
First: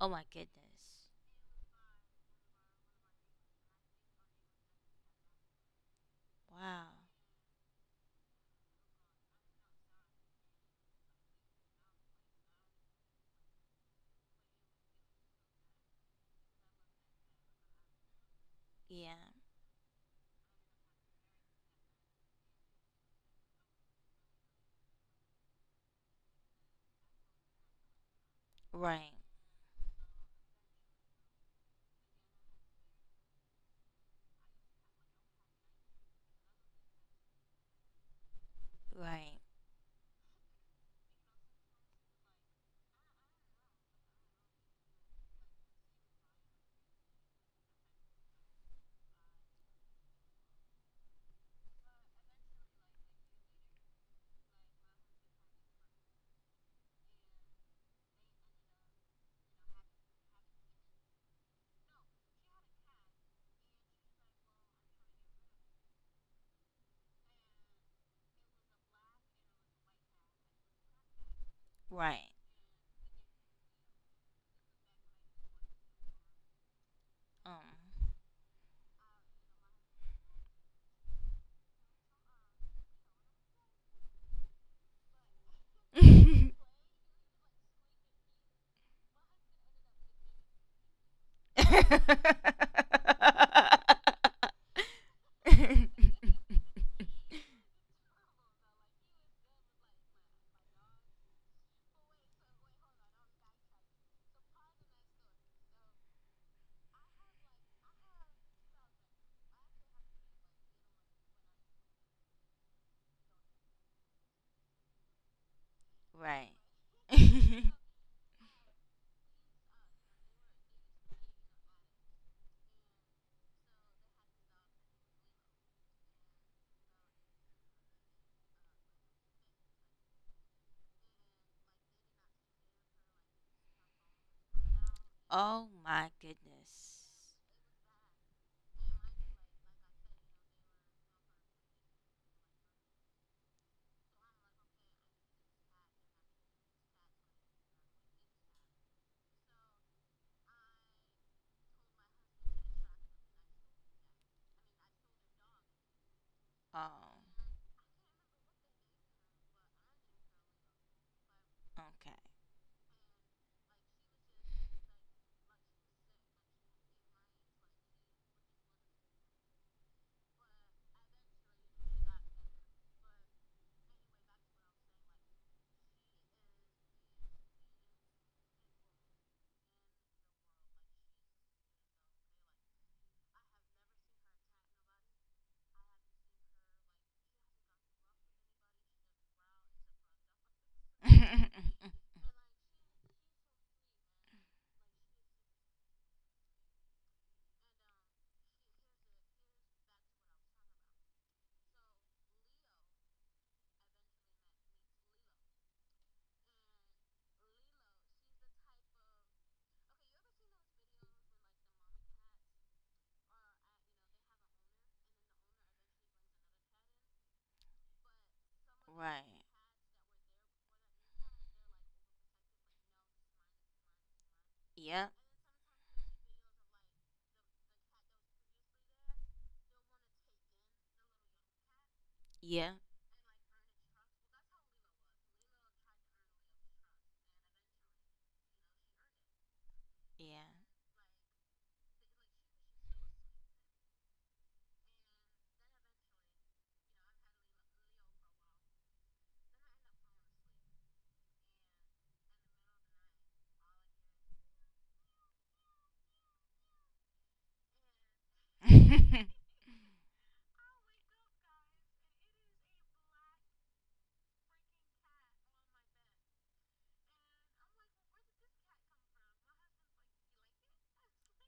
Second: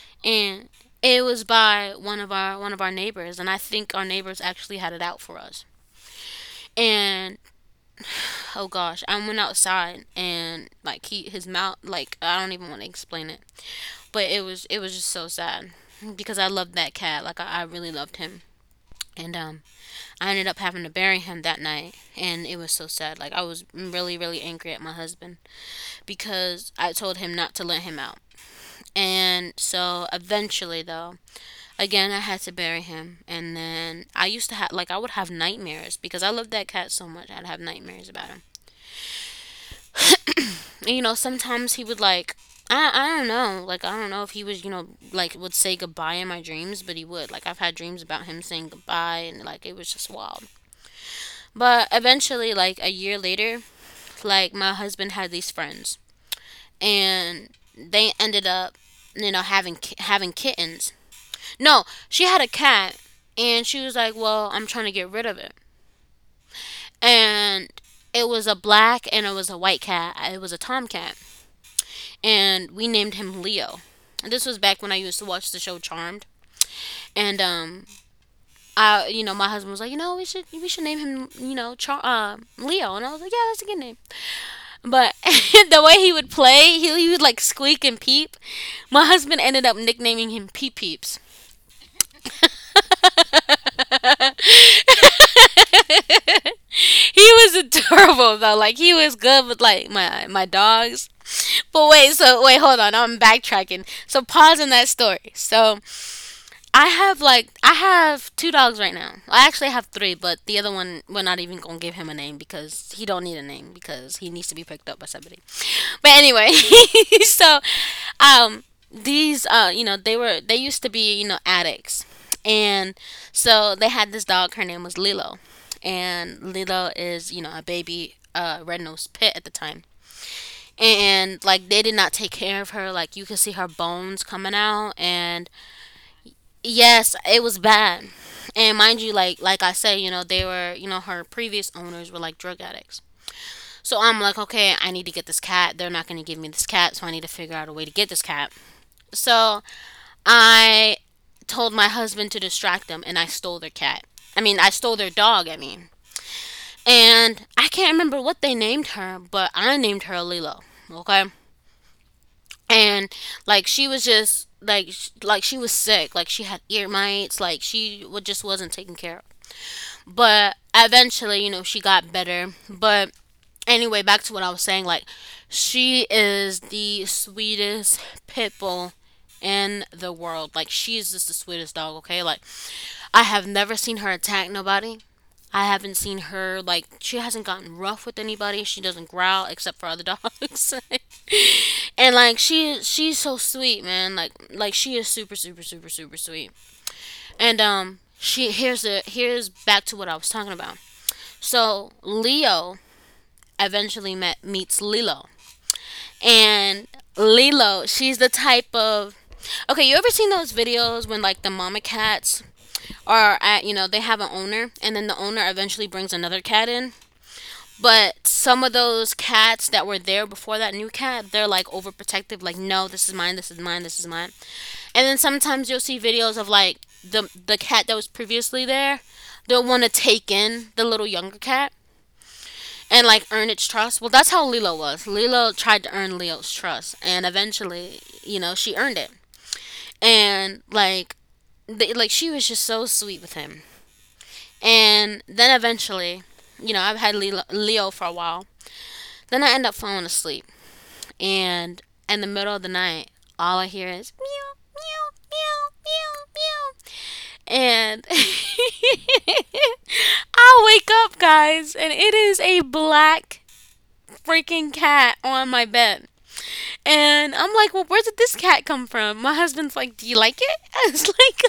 S2: oh my
S1: and
S2: goodness!
S1: it was by one of our neighbors, and I think our neighbors actually had it out for us.
S2: Wow.
S1: And oh gosh, I went outside and like he his mouth, like I don't even want to explain it, but it was just so sad because I loved that cat, like I really loved him.
S2: Yeah.
S1: And I ended up having to bury him that night, and it was so sad. Like I was really, really angry at my husband because I told him not to let him out.
S2: Right.
S1: And so eventually, though, again, I had to bury him. And then I used to have, like, I would have nightmares because I loved that cat so much. I'd have nightmares about him.
S2: Right.
S1: And, you know, sometimes he would, like, I don't know. Like, I don't know if he was, you know, like, would say goodbye in my dreams, but he would. Like, I've had dreams about him saying goodbye, and, like, it was just wild. But eventually, like, a year later, like my husband had these friends, and they ended up, you know, having kittens. No, she had a cat, and she was like, "Well, I'm trying to get rid of it." And it was a black, and it was a white cat, it was a tomcat,
S2: Right.
S1: and we named him Leo. And this was back when I used to watch the show Charmed. And
S2: Um.
S1: I, you know, my husband was like, you know, we should name him, you know, Leo. And I was like, "Yeah, that's a good name." But (laughs) the way he would play, he would like squeak and peep. My husband ended up nicknaming him Pee Peeps. (laughs)
S2: (laughs)
S1: He was adorable though. Like he was good with like my dogs. But wait, so wait, hold on. I'm backtracking. So pause in that story. So I have like I have two dogs right now. I actually have three, but the other one we're not even gonna give him a name because he don't need a name because he needs to be picked up by somebody. But
S2: right.
S1: anyway, (laughs) so
S2: (laughs)
S1: um these you know they were they used to be, you know, addicts. And so they had this dog, her name was Lilo, and Lilo is, you know, a baby red-nosed pit at the time. And like they did not take care of her, like you could see her bones coming out. And
S2: oh my goodness.
S1: yes, it was bad. And mind you, like I said, you know, they were, you know, her previous owners were like drug addicts. So I'm like, okay, I need to get this cat. They're not going to give me this cat, so I need to figure out a way to get this cat. So I told my husband to distract them, and I stole their cat. I mean, I stole their dog, I mean.
S2: Oh.
S1: And I can't remember what they named her, but I named her Lilo, okay?
S2: Okay.
S1: And like she was just like like she was sick, like she had ear mites, like she just wasn't taken care of. But eventually, you know, she got better, but anyway, back to what I was saying. Like, she is the sweetest pit bull in the world. Like, she is just the sweetest dog. Okay, like, I have never seen her attack nobody. I haven't seen her like she hasn't gotten rough with anybody. She doesn't growl except for other dogs. (laughs)
S2: (laughs)
S1: And like she's so sweet, man. Like she is super super super super sweet. And she here's the here's back to what I was talking about. So Leo eventually met meets Lilo. And Lilo, she's the type of okay. You ever seen those videos when like the mama cats are at they have an owner, and then the owner eventually brings another cat in? But some of those
S2: right.
S1: cats that were there before that new cat, they're like overprotective. Like, no, this is mine. This is mine. This is mine. And
S2: Yeah,
S1: then sometimes you'll see videos of like the cat that was previously there. They'll want to take in the little younger cat
S2: yeah,
S1: and like earn its trust. Well, that's how Lilo was. Lilo tried to earn Leo's trust, and eventually, she earned it.
S2: yeah.
S1: And like, they, like she was just so sweet with him. And then eventually, I've had Lilo, Leo for a while. Then I end up falling asleep, and in the middle of the night, all I hear is meow, meow, meow, meow, meow, and (laughs)
S2: (laughs)
S1: I wake up, guys, and it is a black freaking cat on my bed. And I'm like, well, where did this cat come from? My husband's like, do you like it? (laughs) I was like,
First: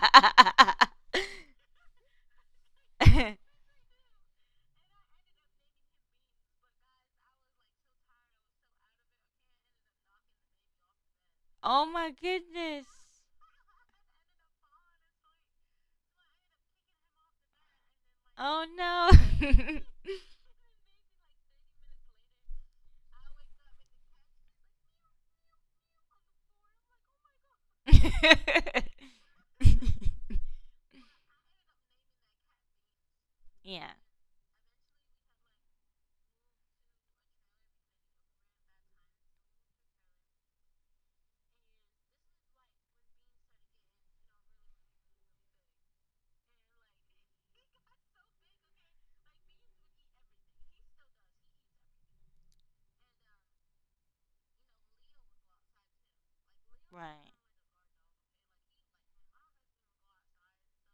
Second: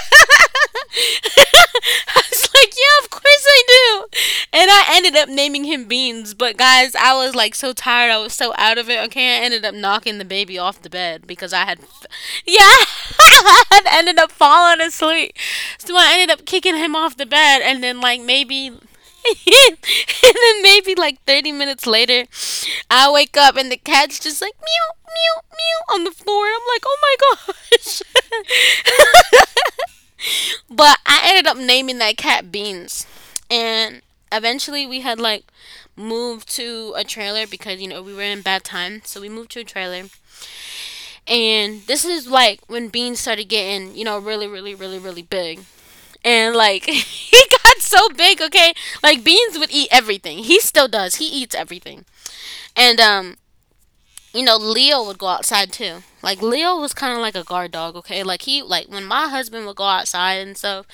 S1: (laughs) I was like, yeah, of course I do. And I ended up naming him Beans. But guys, I was like so tired. I was so out of it. Okay, I ended up knocking the baby off the bed because
S2: oh my
S1: yeah,
S2: goodness.
S1: (laughs) I had ended up falling asleep. So I ended up kicking him off the bed. And then, like,
S2: Oh
S1: maybe
S2: no.
S1: (laughs) And then maybe like 30 minutes later, I wake up and the cat's just like meow, meow, meow on the floor. I'm like, oh my gosh.
S2: (laughs)
S1: (laughs) But I ended up naming that cat Beans.
S2: yeah,
S1: And eventually we had like moved to a trailer because, you know, we were in bad time. So we moved to a trailer. And this is like when Beans started getting, really, really, really, really big, and like (laughs) he got so big, okay, like Beans would eat everything. He still does. He eats everything. And you know, Leo would go outside too, like Leo was kind of
S2: right.
S1: like a guard dog, okay, like he, like when my husband would go outside and stuff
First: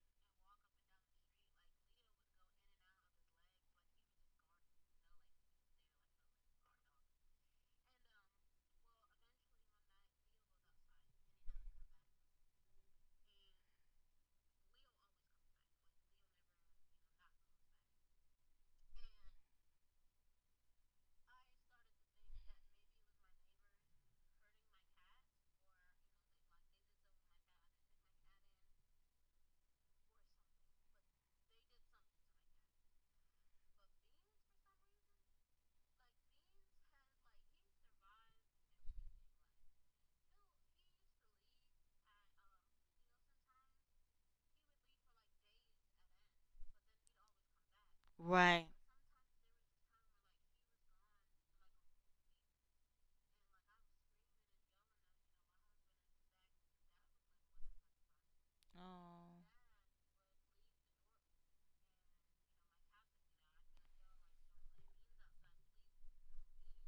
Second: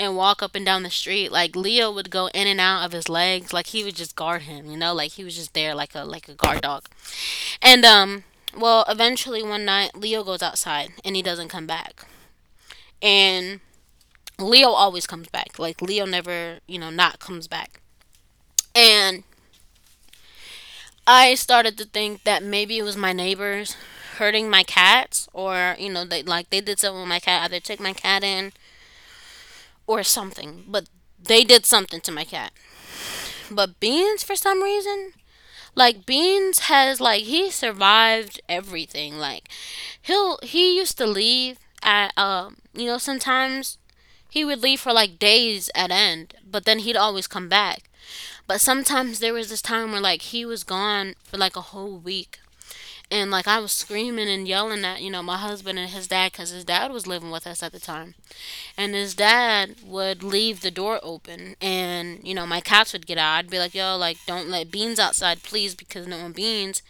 S1: and walk up and down the street, like Leo would go in and out of his legs, like he would just guard him, you know, like he was just there like a guard dog. And well, eventually one night Leo goes outside and he doesn't come back. And Leo always comes back. Like Leo never, not comes back. And I started to think that maybe it was my neighbors hurting my cats, or, they like they did something with my cat, either took my cat in or something. But they did something to my cat. But Beans, for some reason, like Beans has, like he survived everything. Like he used to leave at you know, sometimes he would leave for like days at end, but then he'd always come back. But
S2: Right.
S1: sometimes there was this time where like he was gone for like a whole week. And like I was screaming and yelling at, my husband and his dad, cuz his dad was living with us at the time. And his
S2: Oh.
S1: dad would leave the door open and, my cats would get out. I'd be like, "Yo, like don't let Beans outside, please, because knowing Beans,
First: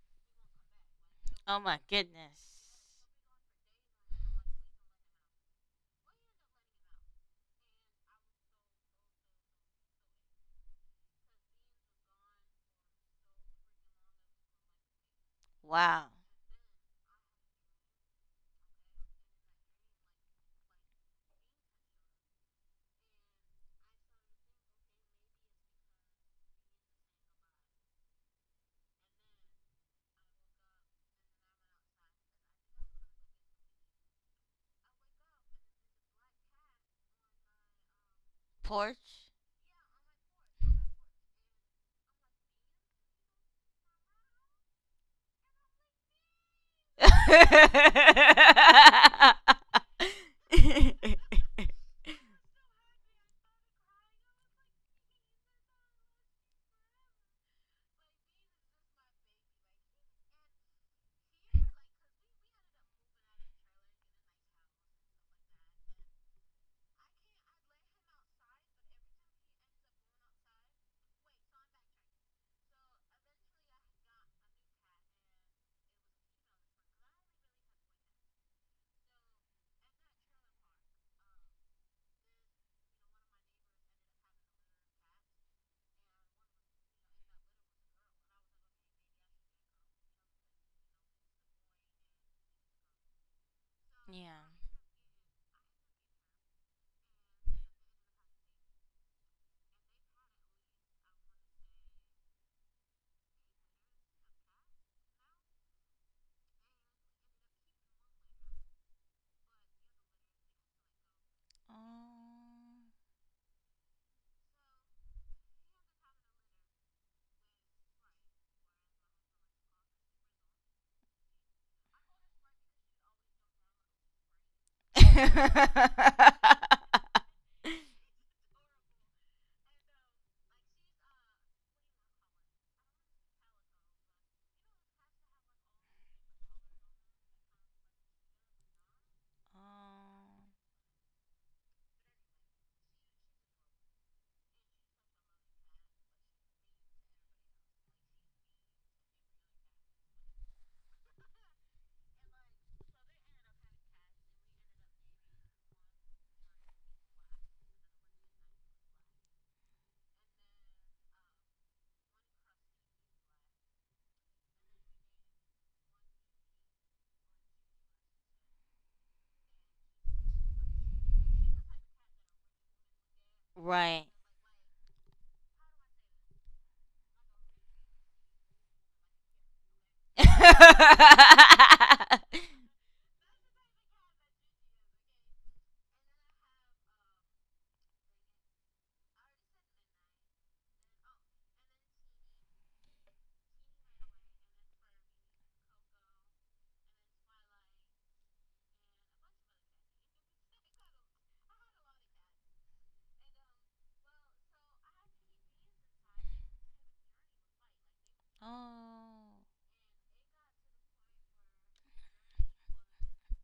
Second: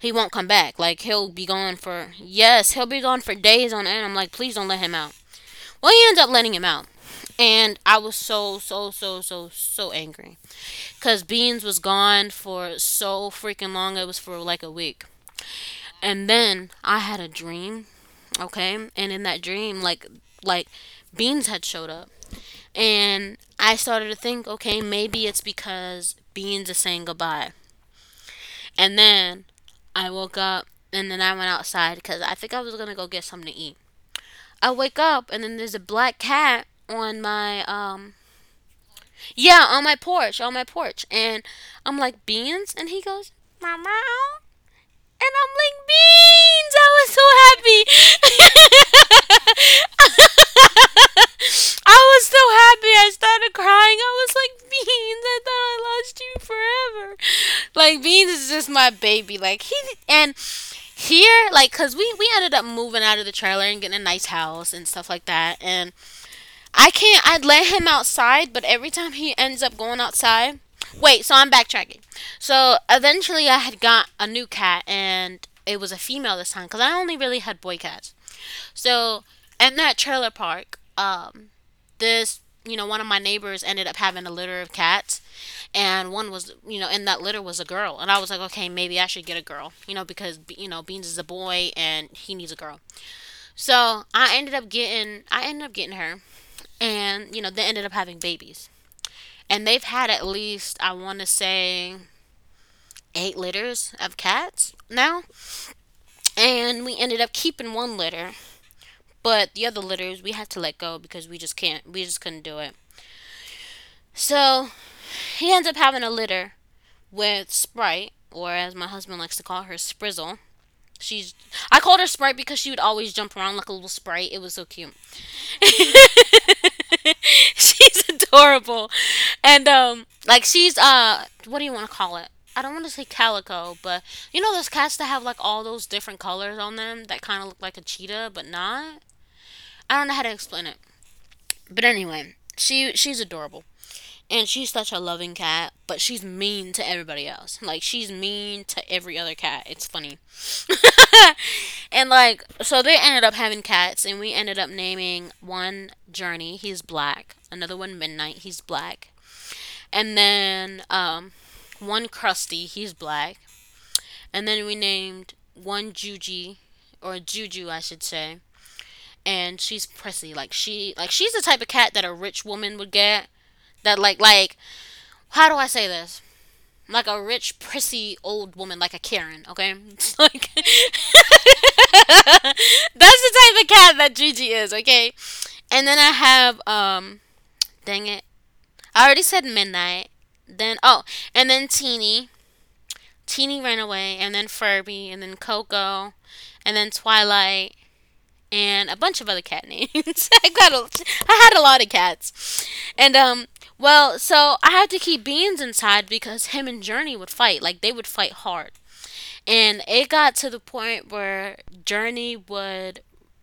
S1: he won't come back. Like he'll be
S2: oh
S1: gone
S2: my
S1: for
S2: goodness.
S1: yes, he'll be gone for days on end." I'm like, "Please don't let him out." Well, he ends up letting him out. And I was so so so so so angry because Beans was gone for so freaking long, it was for like a week.
S2: Wow.
S1: And then I had a dream, okay? And in that dream, like, Beans had showed up. And I started to think, okay, maybe it's because Beans is saying goodbye. And then I woke up, and then I went outside because I think I was gonna go get something to eat. I wake up, and then there's a black cat on my
S2: Porch?
S1: yeah, on my porch, on my porch, and I'm like, Beans! And he goes meow, meow. And I'm like, Beans! I was so
S2: (laughs)
S1: happy.
S2: yeah.
S1: (laughs) I was so happy. I started crying. I was like, Beans! I thought I lost you forever. Like Beans is just my baby. Like he, and here, like, cause we ended up moving out of the trailer and getting a nice house and stuff like that. And I can't. I would let him outside, but every time he ends up going outside. Wait, so I'm backtracking. So eventually, I had got a new cat, and it was a female this time because I only really had boy cats. So in that trailer park, this you know, one of my neighbors ended up having a litter of cats, and one was you know, in that litter was a girl, and I was like, okay, maybe I should get a girl, you know, because you know Beans is a boy and he needs a girl. So I ended up getting her, and you know they ended up having babies, and they've had at least, I want to say, eight litters of cats now. And we ended up keeping one litter, but the other litters we had to let go because we just couldn't do it.
S2: Oh.
S1: So he ends up having a litter with Sprite, or as my husband likes to call her, Sprizzle. She's I called her Sprite because she would always jump around like a little sprite. It was so cute.
S2: (laughs)
S1: (laughs) She's adorable. And like she's what do you want to call it? I don't want to say calico, but you know those cats that have like all those different colors on them that kind of look like a cheetah but not? I don't know how to explain it. But anyway, she's adorable. And she's such a loving cat, but she's mean to everybody else. Like she's mean to every other cat. It's funny. (laughs) And like, so they ended up having cats, and we ended up naming one Journey, he's black. Another one Midnight, he's black. And then one Krusty, he's black. And then we named one Juji, or Juju, I should say. And she's prissy, like she, like she's the type of cat that a rich woman would get. That,
S2: right.
S1: like, how do I say this? Like a rich, prissy old woman, like a Karen. Okay, it's like, (laughs)
S2: (laughs)
S1: that's the type of cat that Gigi is. Okay, and then I have dang it, I already said Midnight. Then, oh, and then Teeny. Teeny ran away, and then Furby, and then Coco, and then Twilight, and a bunch of other cat names. (laughs) I had a lot of cats, and well, so I had to keep Beans inside because him and Journey would fight. Like they would fight hard,
S2: oh,
S1: and it got to the point where Journey would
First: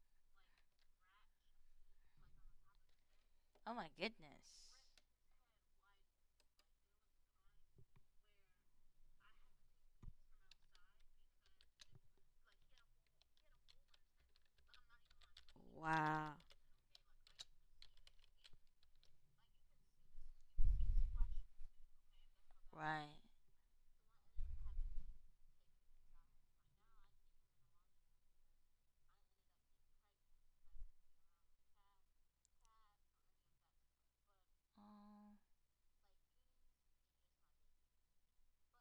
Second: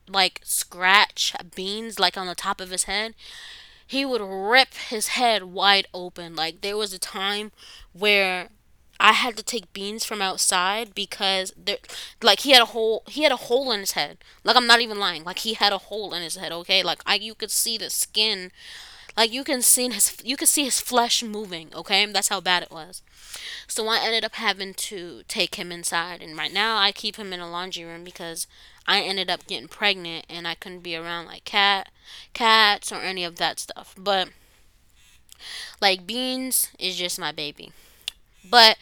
S1: like scratch Beans, like on the top of his head,
S2: oh my
S1: he would
S2: goodness.
S1: rip his head wide open. Like there was a time where I had to take Beans from outside because there, like he had a hole. He had a hole in his head. Like, I'm not even lying. Like he had a hole in
S2: Wow.
S1: his head. Okay. Like, I, you could see the skin. Like you can see his, you could see his flesh moving. Okay. That's how bad it was.
S2: Right.
S1: So I ended up having to take him inside, and right now I keep him in a laundry room because I ended up getting pregnant and I couldn't be around like cats or any of that stuff. But
S2: Um,
S1: like Beans is just my baby. But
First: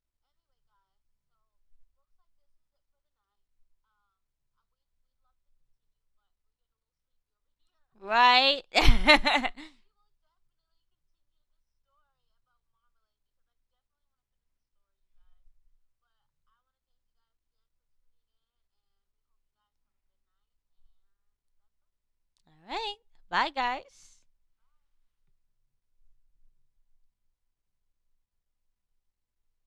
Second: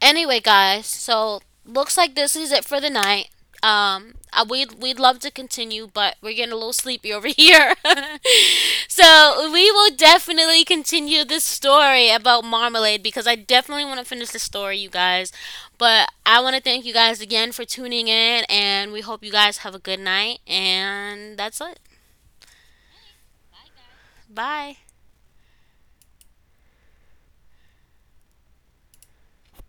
S1: anyway, guys, so looks like this is it for the night. I, we'd we'd love to continue, but we're getting a little sleepy over here.
S2: Right. (laughs)
S1: (laughs) So
S2: All
S1: we will definitely continue this story about Marmalade because I definitely want to finish the story, you guys. But I want to thank you guys again for tuning in, and we hope you guys have a good night. And that's it.
S2: right. Bye, guys.
S1: Bye.